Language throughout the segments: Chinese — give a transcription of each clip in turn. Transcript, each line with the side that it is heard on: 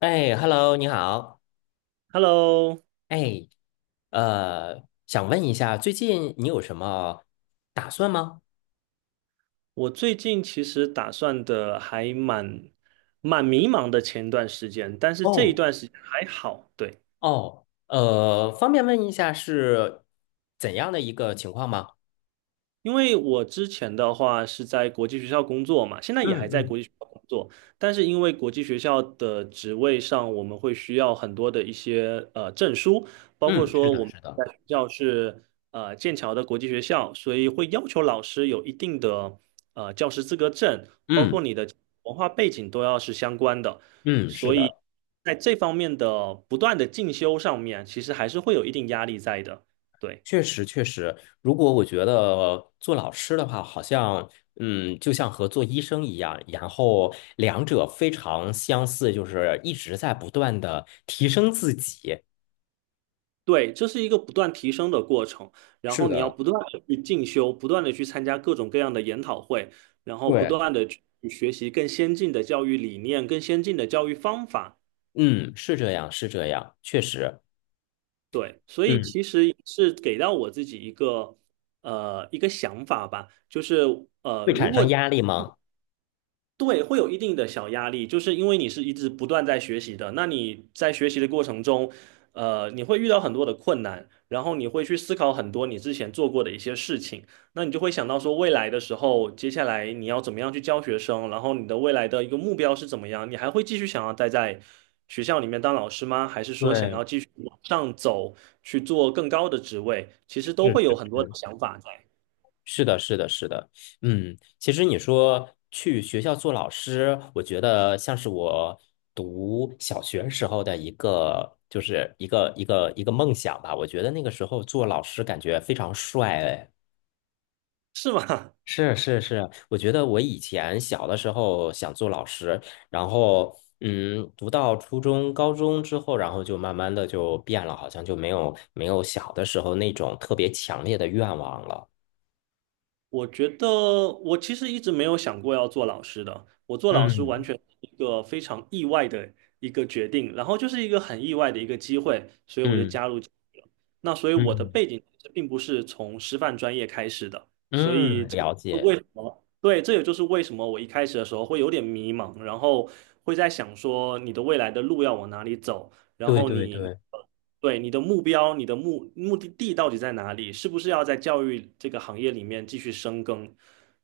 left: 哎，Hello，你好。
right: Hello，
left: 哎，想问一下，最近你有什么打算吗？
right: 我最近其实打算的还蛮迷茫的前段时间，但是这一
left: 哦
right: 段时间还好，对。
left: 哦，方便问一下是怎样的一个情况吗？
right: 因为我之前的话是在国际学校工作嘛，现在也还
left: 嗯
right: 在
left: 嗯
right: 国际学校工作，但是因为国际学校的职位上，我们会需要很多的一些证书，包括
left: 嗯，是
right: 说
left: 的，
right: 我们
left: 是
right: 在
left: 的，
right: 学校是剑桥的国际学校，所以会要求老师有一定的教师资格证，包括
left: 嗯
right: 你的文化背景都要是相关的，
left: 嗯，是
right: 所以
left: 的，
right: 在这方面的不断的进修上面，其实还是会有一定压力在的，对。
left: 确实确实。如果我觉得做老师的话，好像就像和做医生一样，然后两者非常相似，就是一直在不断的提升自己。
right: 对，这是一个不断提升的过程，然后你要不断的去进修，不断的去参加各种各样的研讨会，然后不
left: 对。
right: 断的去学习更先进的教育理念、更先进的教育方法。
left: 嗯，是这样，是这样，确实，
right: 对，所以
left: 嗯，
right: 其实是给到我自己一个一个想法吧，
left: 会产生压力吗？
right: 对，会有一定的小压力，就是因为你是一直不断在学习的，那你在学习的过程中，你会遇到很多的困难，然后你会去思考很多你之前做过的一些事情，那你就会想到说未来的时候，接下来你要怎么样去教学生，然后你的未来的一个目标是怎么样，你还会继续想要待在学校里面当老师吗？还是说想
left: 对，
right: 要继续往上走，去做更高的职位？其实都
left: 是
right: 会
left: 是
right: 有很多的
left: 是，
right: 想法在，
left: 是的，是的，是的，其实你说去学校做老师，我觉得像是我读小学时候的一个，就是一个梦想吧。我觉得那个时候做老师感觉非常帅，哎
right: 是吗？
left: 是是是，我觉得我以前小的时候想做老师，然后读到初中、高中之后，然后就慢慢的就变了，好像就没有小的时候那种特别强烈的愿望了。
right: 我觉得我其实一直没有想过要做老师的，我做老师完
left: 嗯
right: 全是一个非常意外的一个决定，然后就是一个很意外的一个机会，所以我就
left: 嗯
right: 加入进去了。那所以我的
left: 嗯
right: 背景其实并不是从师范专业开始的，所以
left: 嗯，
right: 这就
left: 了
right: 是为
left: 解，
right: 什么？对，这也就是为什么我一开始的时候会有点迷茫，然后会在想说你的未来的路要往哪里走。然
left: 对
right: 后
left: 对
right: 你
left: 对，
right: 对你的目标、你的目的地到底在哪里？是不是要在教育这个行业里面继续深耕？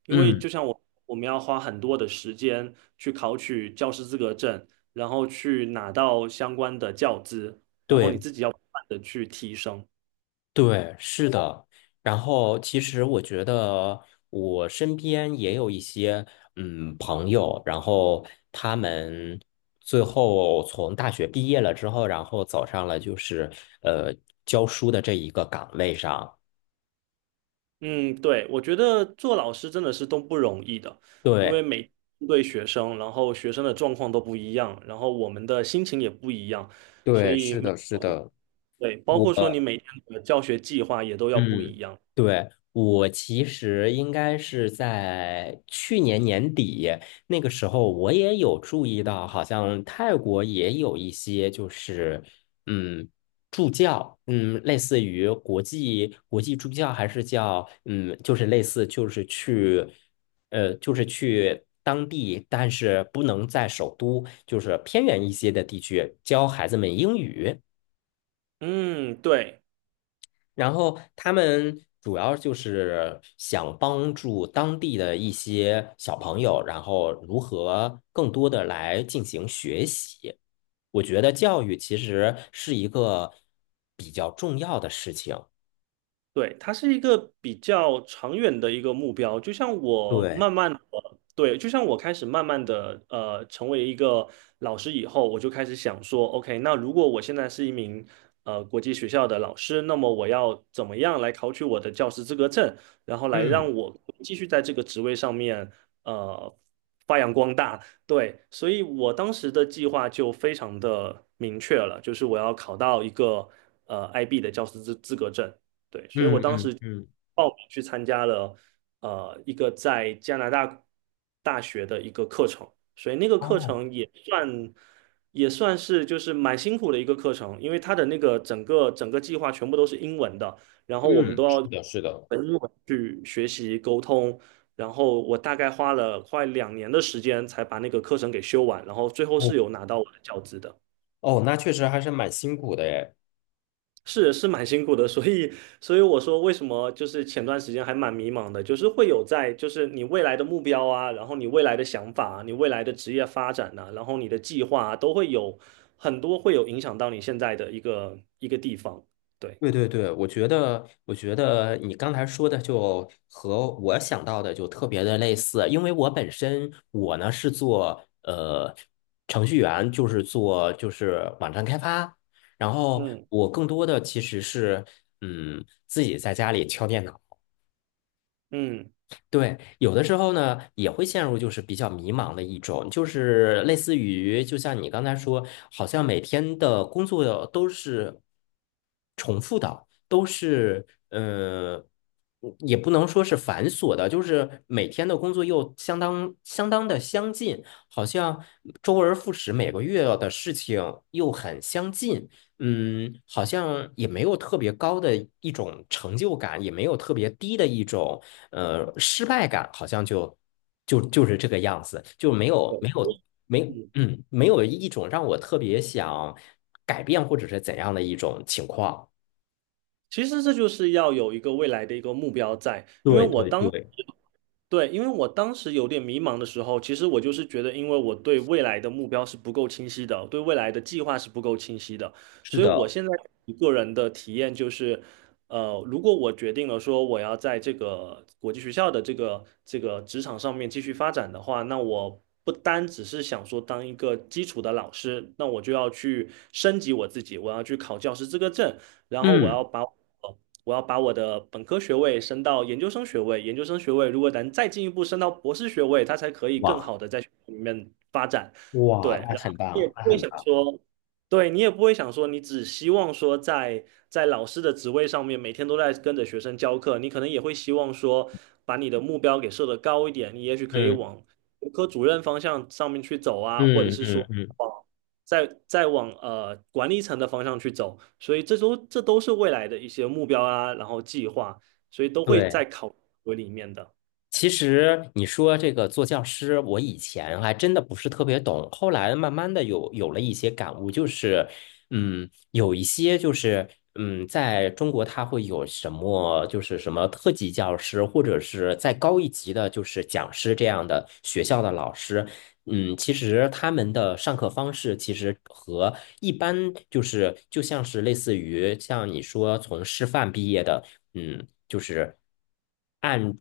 right: 因为
left: 嗯
right: 就像我，我们要花很多的时间去考取教师资格证，然后去拿到相关的教资，然后你
left: 对。
right: 自己要不断的去提升。
left: 对，是的。然后，其实我觉得我身边也有一些朋友，然后他们最后从大学毕业了之后，然后走上了就是呃教书的这一个岗位上。
right: 嗯，对，我觉得做老师真的是都不容易的，因为
left: 对，
right: 每对学生，然后学生的状况都不一样，然后我们的心情也不一样，所
left: 对，
right: 以
left: 是
right: 每。
left: 的，是的，
right: 对，包括说你
left: 我。
right: 每天的教学计划也都要不
left: 嗯，
right: 一样。
left: 对，我其实应该是在去年年底那个时候，我也有注意到，好像泰国也有一些就是嗯助教，类似于国际助教，还是叫就是类似就是去就是去当地，但是不能在首都，就是偏远一些的地区教孩子们英语。
right: 嗯，对。
left: 然后他们主要就是想帮助当地的一些小朋友，然后如何更多的来进行学习。我觉得教育其实是一个比较重要的事情。
right: 对，它是一个比较长远的一个目标，
left: 对，
right: 就像我开始慢慢的，成为一个老师以后，我就开始想说，OK，那如果我现在是一名国际学校的老师，那么我要怎么样来考取我的教师资格证，然后来
left: 嗯
right: 让我继续在这个职位上面，呃，发扬光大。对，所以我当时的计划就非常的明确了，就是我要考到一个IB 的教师资格证。对，所以我
left: 嗯
right: 当
left: 嗯
right: 时
left: 嗯，
right: 报名去参加了一个在加拿大大学的一个课程，所以那个课
left: 哦，
right: 程也算是就是蛮辛苦的一个课程，因为它的那个整个计划全部都是英文的，然后我们都
left: 嗯，
right: 要
left: 是
right: 用
left: 的，是的。
right: 英文去学习沟通，然后我大概花了快2年的时间才把那个课程给修完，然后最后
left: 哦，
right: 是有拿到我的教资的。
left: 哦，那确实还是蛮辛苦的诶。
right: 是是蛮辛苦的，所以我说为什么就是前段时间还蛮迷茫的，就是会有在就是你未来的目标啊，然后你未来的想法啊，你未来的职业发展呐、然后你的计划啊，都会有很多会有影响到你现在的一个地方。对，
left: 对对对，我觉得你刚才说的就和我想到的就特别的类似，因为我本身我呢是做程序员，就是做就是网站开发，然后
right: 嗯
left: 我更多的其实是自己在家里敲电脑。
right: 嗯，
left: 对，有的时候呢也会陷入就是比较迷茫的一种，就是类似于就像你刚才说，好像每天的工作都是重复的，都是也不能说是繁琐的，就是每天的工作又相当相当的相近，好像周而复始，每个月的事情又很相近，好像也没有特别高的一种成就感，也没有特别低的一种失败感，好像就是这个样子，就没有
right: 对，
left: 没有没
right: 嗯，
left: 嗯没有一种让我特别想改变或者是怎样的一种情况。
right: 其实这就是要有一个未来的一个目标在，
left: 对对对，
right: 因为我当时有点迷茫的时候，其实我就是觉得，因为我对未来的目标是不够清晰的，对未来的计划是不够清晰的，
left: 是
right: 所以我
left: 的，
right: 现在一个人的体验就是，如果我决定了说我要在这个国际学校的这个职场上面继续发展的话，那我不单只是想说当一个基础的老师，那我就要去升级我自己，我要去考教师资格证，然后
left: 嗯，
right: 呃我要把我的本科学位升到研究生学位，研究生学位如果能再进一步升到博士学位，它才可以更
left: 哇
right: 好的在学校里面发展。
left: 哇，
right: 对，
left: 那很棒，那很棒，
right: 你也不会想说，你只希望说在在老师的职位上面每天都在跟着学生教课，你可能也会希望说把你的目标给设得高一点，你也许可以
left: 嗯
right: 往。科主任方向上面去走啊，或者
left: 嗯
right: 是
left: 嗯
right: 说
left: 嗯，
right: 再往管理层的方向去走，所以这都是未来的一些目标啊，然后计划，所以都会在
left: 对。
right: 考核里面的。
left: 其实你说这个做教师，我以前还真的不是特别懂，后来慢慢的有了一些感悟，就是，有一些就是，在中国他会有什么，就是什么特级教师，或者是再高一级的，就是讲师这样的学校的老师，其实他们的上课方式其实和一般就是就像是类似于像你说从师范毕业的。就是按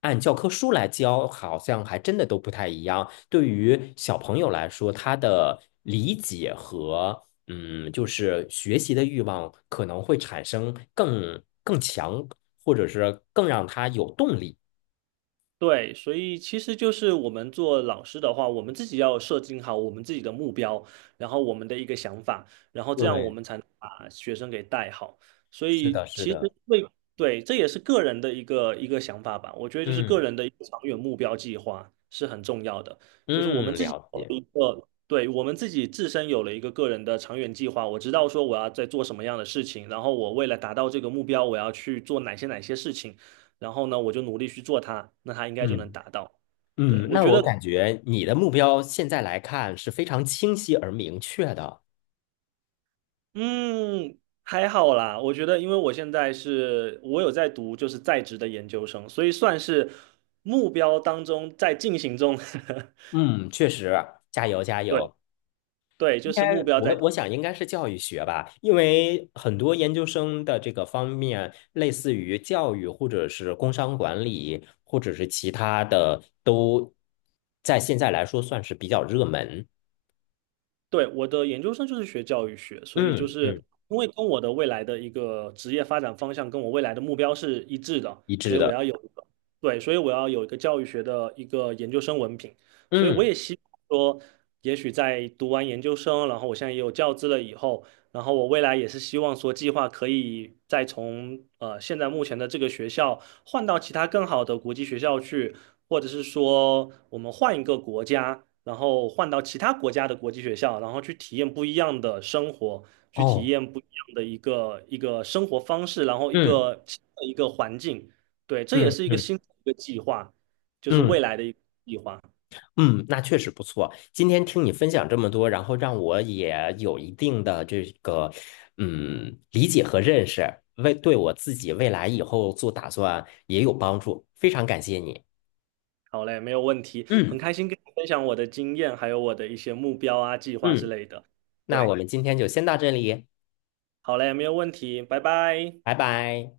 left: 按教科书来教，好像还真的都不太一样。对于小朋友来说，他的理解和就是学习的欲望可能会产生更强，或者是更让他有动力。
right: 对，所以其实就是我们做老师的话，我们自己要设定好我们自己的目标，然后我们的一个想法，然后这样我
left: 对，
right: 们才能把学生给带好。所
left: 是的，
right: 以
left: 是
right: 其实
left: 的，
right: 对对，这也是个人的一个想法吧。我觉得就是个
left: 嗯
right: 人的一个长远目标计划是很重要的，就是我们
left: 嗯，
right: 自己
left: 了
right: 有了
left: 解，
right: 一个，对，我们自己自身有了一个个人的长远计划，我知道说我要在做什么样的事情，然后我为了达到这个目标，我要去做哪些事情。然后呢，我就努力去做它，那它应该就能
left: 嗯
right: 达到。对，
left: 嗯，
right: 我
left: 那
right: 觉
left: 我
right: 得，
left: 感觉你的目标现在来看是非常清晰而明确的。
right: 嗯，还好啦。我觉得，因为我有在读就是在职的研究生，所以算是目标当中在进行中。
left: 嗯，确实，加油加
right: 对
left: 油。
right: 对，就
left: 应
right: 是
left: 该
right: 目标
left: 我
right: 在
left: 我想应该是教育学吧，因为很多研究生的这个方面，类似于教育或者是工商管理，或者是其他的，都在现在来说算是比较热门。
right: 对，我的研究生就是学教育学，所以就
left: 嗯
right: 是
left: 嗯，
right: 因为跟我的未来的一个职业发展方向，跟我未来的目标是一致的，
left: 一致
right: 所以我要
left: 的。
right: 有一个，对，所以我要有一个教育学的一个研究生文凭，所以我
left: 嗯
right: 也希望说，也许在读完研究生，然后我现在也有教资了以后，然后我未来也是希望说，计划可以再从现在目前的这个学校换到其他更好的国际学校去，或者是说我们换一个国家，然后换到其他国家的国际学校，然后去体验不一样的生活，去体
left: 哦，
right: 验不一样的一个生活方式，然后一
left: 嗯
right: 个新的一个环境。对，这也
left: 嗯
right: 是一个
left: 嗯
right: 新的一个计划，就是未
left: 嗯
right: 来的一个计划。
left: 嗯，那确实不错。今天听你分享这么多，然后让我也有一定的这个理解和认识，为对我自己未来以后做打算也有帮助。非常感谢你。
right: 好嘞，没有问题，很
left: 嗯
right: 开心跟你分享我的经验，还有我的一些目标啊、计划之
left: 嗯，
right: 类的。
left: 那我
right: 对，
left: 们今天就先到这里，
right: 好嘞，没有问题，拜拜。
left: 拜拜。